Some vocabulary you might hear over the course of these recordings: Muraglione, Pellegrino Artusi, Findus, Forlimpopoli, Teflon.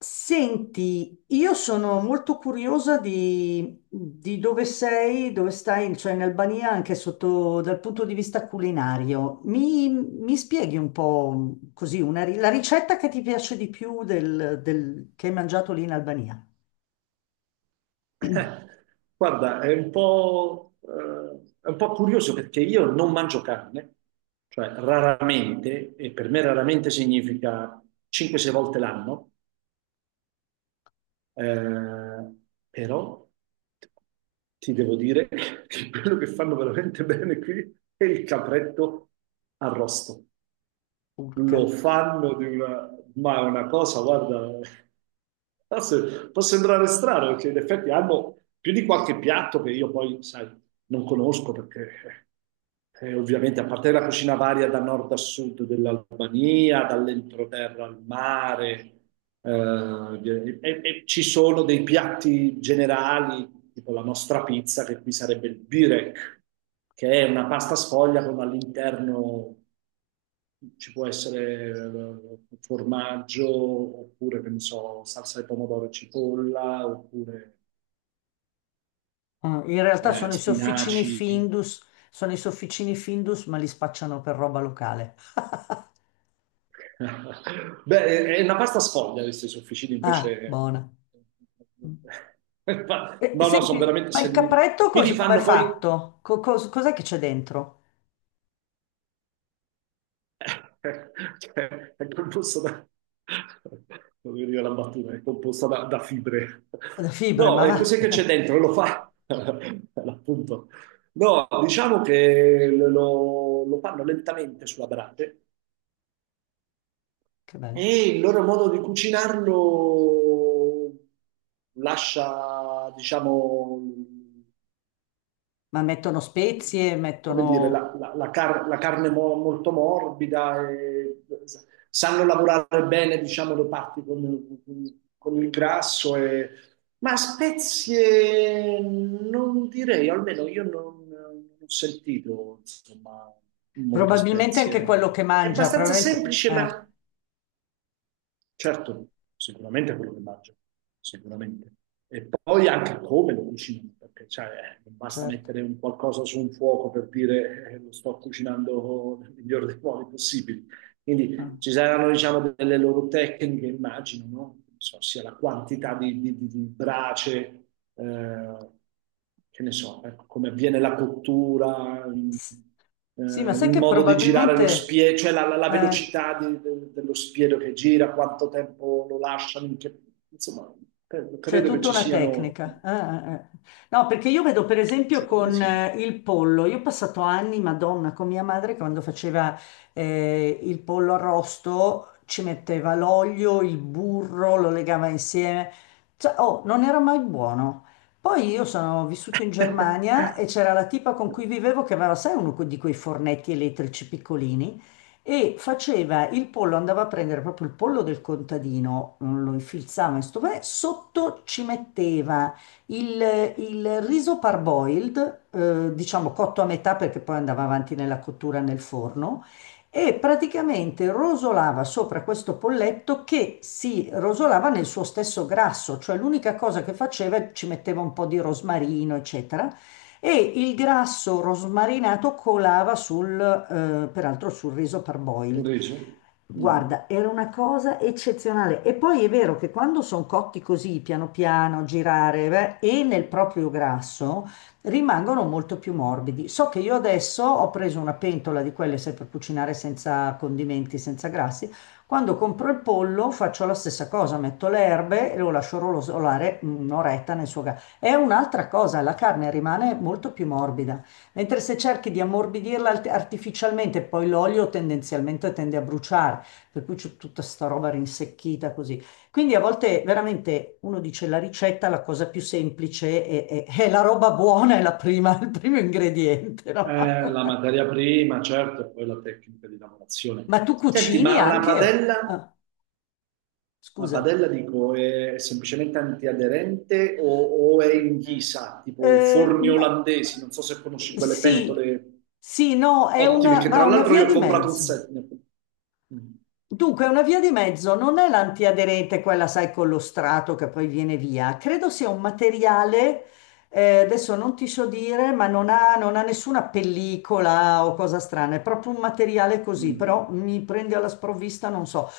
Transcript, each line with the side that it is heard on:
left: Senti, io sono molto curiosa di dove sei, dove stai, cioè in Albania, anche sotto dal punto di vista culinario. Mi spieghi un po' così la ricetta che ti piace di più del che hai mangiato lì in Albania?
right: Guarda, è un po' curioso perché io non mangio carne, cioè raramente, e per me raramente significa 5-6 volte l'anno, eh, però ti devo dire che quello che fanno veramente bene qui è il capretto arrosto. Lo
left: Urca.
right: fanno di una... Ma è una cosa, guarda, forse può sembrare strano perché in effetti hanno più di qualche piatto che io poi, sai, non conosco perché ovviamente a parte la cucina varia da nord a sud dell'Albania, dall'entroterra al mare, e ci sono dei piatti generali tipo la nostra pizza, che qui sarebbe il birek, che è una pasta sfoglia con all'interno ci può essere formaggio, oppure, che ne so, salsa di pomodoro e cipolla, oppure
left: Ah, in realtà sono i sofficini
right: spinaci.
left: Findus, sono i sofficini Findus, ma li spacciano per roba locale.
right: Beh, è una pasta sfoglia, questi sofficini
left: Ah,
right: invece...
left: buona. Mm.
right: Ma no, no, sono
left: Senti,
right: veramente...
left: ma
right: se
left: il
right: li-
left: capretto
right: Qui li
left: com'è
right: fanno poi.
left: fatto? Cos'è che c'è dentro?
right: Cioè, è composto da... Non mi veniva la battuta, è composta da fibre.
left: Da fibre, ma
right: No, e
left: va.
right: cos'è che c'è dentro? Lo fa, appunto. No, diciamo che lo fanno lentamente sulla brace
left: Che bello.
right: e il loro modo di cucinarlo lascia, diciamo,
left: Ma mettono spezie,
right: come dire,
left: mettono...
right: la carne molto morbida, e sanno lavorare bene, diciamo, le parti con il grasso, ma spezie non direi, almeno io non ho sentito, insomma, molte
left: Probabilmente anche quello
right: spezie.
left: che
right: È
left: mangia,
right: abbastanza
left: probabilmente...
right: semplice, ma. Certo, sicuramente quello che mangio, sicuramente. E poi anche come lo cucino, perché cioè, non basta
left: Certo.
right: mettere un qualcosa su un fuoco per dire lo sto cucinando nel miglior dei modi possibili. Quindi
left: Ah.
right: ci saranno, diciamo, delle loro tecniche, immagino, no? Non so, sia la quantità di brace, eh, che ne so, ecco, come avviene la cottura,
left: S- Sì, ma
right: il
left: sai che
right: modo di girare lo
left: probabilmente...
right: spiedo, cioè la
left: eh,
right: velocità dello spiedo che gira, quanto tempo lo lasciano, insomma, credo,
left: C'è
right: credo che
left: tutta
right: ci
left: una
right: siano,
left: tecnica. Ah, ah, ah. No, perché io vedo per esempio
right: secondo me
left: con
right: sì.
left: il pollo, io ho passato anni, Madonna, con mia madre quando faceva il pollo arrosto, ci metteva l'olio, il burro, lo legava insieme. Cioè, oh, non era mai buono. Poi io sono vissuto in Germania e c'era la tipa con cui vivevo che aveva, sai, uno di quei fornetti elettrici piccolini e faceva il pollo, andava a prendere proprio il pollo del contadino, mm, lo infilzava in sto panè, sotto ci metteva il riso parboiled, diciamo cotto a metà perché poi andava avanti nella cottura nel forno, e praticamente rosolava sopra questo polletto che si rosolava nel suo stesso grasso, cioè l'unica cosa che faceva ci metteva un po' di rosmarino, eccetera e il grasso rosmarinato colava peraltro sul riso
right: Un
left: parboiled.
right: riso? Mm.
left: Guarda, era una cosa eccezionale. E poi è vero che quando sono cotti così, piano piano, girare, beh, e nel proprio grasso, rimangono molto più morbidi. So che io adesso ho preso una pentola di quelle, sai, per cucinare senza condimenti, senza grassi. Quando compro il pollo faccio la stessa cosa, metto le erbe e lo lascio rosolare un'oretta nel suo gas. È un'altra cosa, la carne rimane molto più morbida, mentre se cerchi di ammorbidirla artificialmente, poi l'olio tendenzialmente tende a bruciare, per cui c'è tutta sta roba rinsecchita così. Quindi a volte veramente uno dice la ricetta, la cosa più semplice è è la roba buona, è la prima, il primo ingrediente, no?
right: La materia prima, certo, e poi la tecnica di lavorazione.
left: Ma tu
right: Senti,
left: cucini
right: ma
left: anche? Ah,
right: una
left: scusa.
right: padella dico, è semplicemente antiaderente o è in ghisa, tipo i forni
left: No.
right: olandesi, non so se conosci quelle
left: Sì,
right: pentole
left: sì, no, è
right: ottime,
left: una,
right: che
left: ma
right: tra
left: una
right: l'altro
left: via
right: io ho
left: di
right: comprato un set.
left: mezzo.
right: Mm,
left: Dunque, una via di mezzo non è l'antiaderente, quella, sai, con lo strato che poi viene via. Credo sia un materiale, adesso non ti so dire, ma non ha nessuna pellicola o cosa strana, è proprio un materiale così, però
right: mm.
left: mi prende alla sprovvista, non so.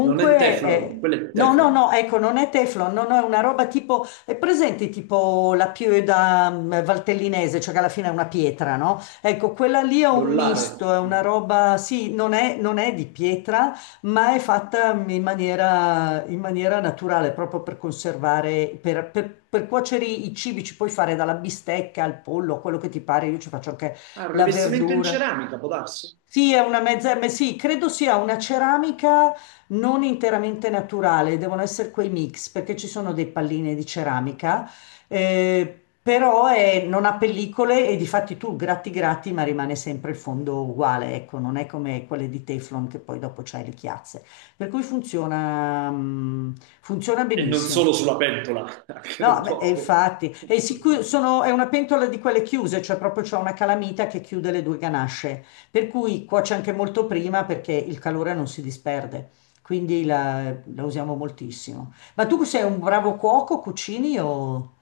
right: Non è Teflon, quello è
left: no, no,
right: Teflon,
left: no, ecco, non è Teflon, no, no, è una roba tipo, è presente tipo la pioda mm, valtellinese, cioè che alla fine è una pietra, no? Ecco, quella lì è un
right: l'ollare.
left: misto, è una
right: Mm.
left: roba, sì, non è di pietra ma è fatta in maniera naturale, proprio per conservare, per cuocere i cibi, ci puoi fare dalla bistecca al pollo, a quello che ti pare, io ci faccio anche
right: Ah, il
left: la
right: rivestimento in
left: verdura.
right: ceramica, può darsi?
left: Sì, è una mezza, ma sì, credo sia una ceramica non interamente naturale, devono essere quei mix, perché ci sono dei palline di ceramica, eh, però non ha pellicole e di fatti tu gratti gratti, ma rimane sempre il fondo uguale, ecco, non è come quelle di Teflon che poi dopo c'hai le chiazze. Per cui funziona, mm, funziona
right: E non solo
left: benissimo.
right: sulla pentola, anche
left: No,
right: nel
left: beh, e
right: corpo.
left: infatti, è una pentola di quelle chiuse, cioè proprio c'è una calamita che chiude le due ganasce, per cui cuoce anche molto prima perché il calore non si disperde, quindi la usiamo moltissimo. Ma tu sei un bravo cuoco, cucini o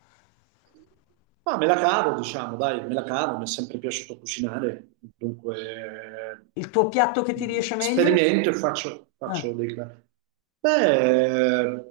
right: Ma me la cavo, diciamo, dai, me la cavo, mi è sempre piaciuto cucinare, dunque
left: il tuo piatto che ti riesce meglio?
right: sperimento e faccio
left: Ah,
right: dei... Beh,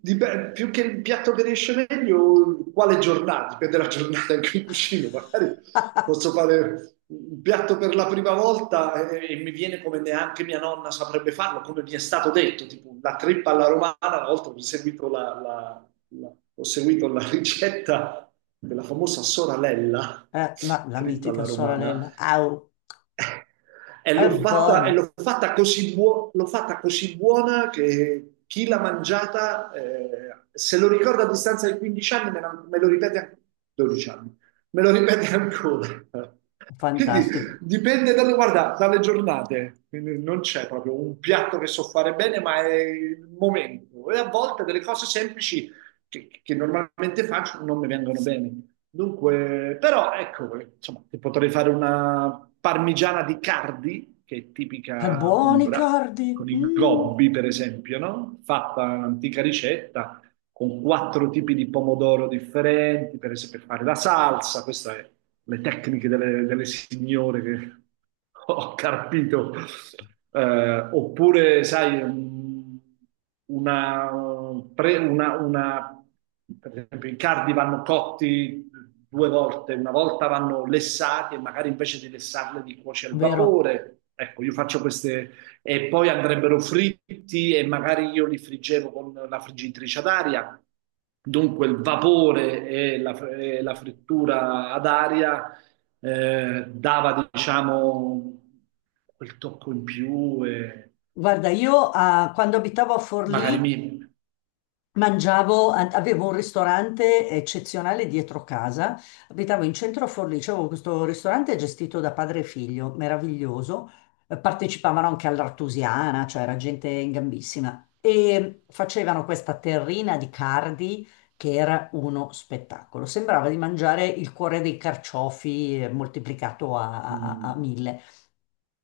right: più che il piatto che riesce meglio, quale giornata, dipende dalla giornata in cui cucino, magari posso fare un piatto per la prima volta e mi viene come neanche mia nonna saprebbe farlo, come mi è stato detto, tipo la trippa alla romana, una volta mi è seguito No. Ho seguito la ricetta della famosa soralella,
left: ma la
right: trippa
left: mitica
right: alla romana,
left: sorella, au,
right: e
left: è
right: l'ho fatta, e
left: buono,
right: l'ho fatta, così, l'ho fatta così buona che chi l'ha mangiata, se lo ricorda a distanza di 15 anni, me lo ripete ancora, 12 anni, me lo ripete ancora. Quindi
left: fantastico,
right: dipende guarda, dalle giornate. Quindi non c'è proprio un piatto che so fare bene, ma è il momento. E a volte delle cose semplici che normalmente faccio non mi vengono bene. Dunque, però ecco, insomma, ti potrei fare una parmigiana di Cardi, che è
left: è
right: tipica
left: buoni
right: umbra,
left: cardi,
right: con i
left: mm,
right: gobbi, per esempio, no? Fatta un'antica ricetta, con quattro tipi di pomodoro differenti, per esempio per fare la salsa, queste sono le tecniche delle signore che ho capito. Oppure sai, un- una, pre- una- per esempio i cardi vanno cotti due volte, una volta vanno lessati e magari invece di lessarli li cuoci al
left: vero?
right: vapore. Ecco, io faccio queste e poi andrebbero fritti e magari io li friggevo con la friggitrice ad aria. Dunque il vapore e la frittura ad aria dava, diciamo, quel tocco in più e,
left: Guarda, io ah, quando abitavo a
right: e magari mi.
left: Forlì, mangiavo, avevo un ristorante eccezionale dietro casa, abitavo in centro a Forlì, c'avevo questo ristorante gestito da padre e figlio, meraviglioso. Partecipavano anche all'Artusiana, cioè era gente in gambissima, e facevano questa terrina di cardi che era uno spettacolo, sembrava di mangiare il cuore dei carciofi moltiplicato a
right: Mm.
left: mille.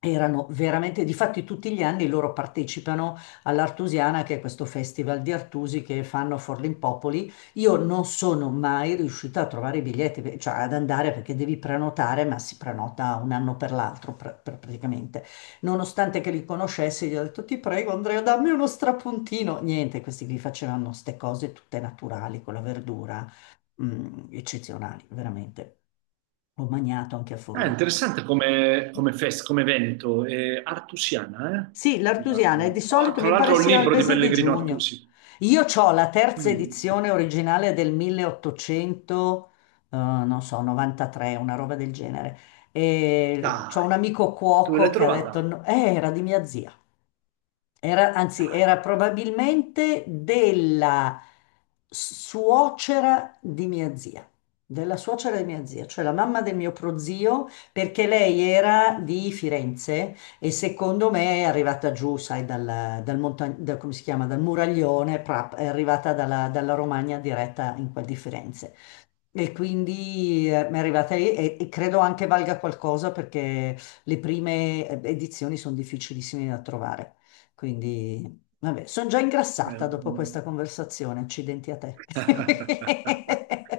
left: Erano veramente, difatti tutti gli anni loro partecipano all'Artusiana, che è questo festival di Artusi che fanno a Forlimpopoli. Io non sono mai riuscita a trovare i biglietti, beh, cioè ad andare perché devi prenotare, ma si prenota un anno per l'altro praticamente. Nonostante che li conoscessi, gli ho detto ti prego Andrea, dammi uno strapuntino. Niente, questi qui facevano queste cose tutte naturali con la verdura, mm, eccezionali, veramente. Ho mangiato anche a
right: Ah, è
left: Forlì.
right: interessante come evento, è artusiana, eh?
left: Sì, l'artusiana e di
right: Oh,
left: solito
right: tra
left: mi pare
right: l'altro ho un
left: sia al
right: libro di
left: mese di
right: Pellegrino
left: giugno.
right: Artusi.
left: Io ho la terza
right: Mm.
left: edizione originale del 1800, non so, 93, una roba del genere. E c'ho
right: Dai,
left: un amico
right: dove
left: cuoco
right: l'hai
left: che ha detto,
right: trovata?
left: "No, era di mia zia. Era, anzi,
right: Dai,
left: era
right: fantastico.
left: probabilmente della suocera di mia zia, della suocera di mia zia, cioè la mamma del mio prozio, perché lei era di Firenze e secondo me è arrivata giù, sai, come si chiama, dal Muraglione, è arrivata dalla Romagna diretta in quel di Firenze. E quindi mi è arrivata lì e credo anche valga qualcosa perché le prime edizioni sono difficilissime da trovare. Quindi, vabbè, sono già
right: Eh,
left: ingrassata dopo questa conversazione. Accidenti a te.
right: mm.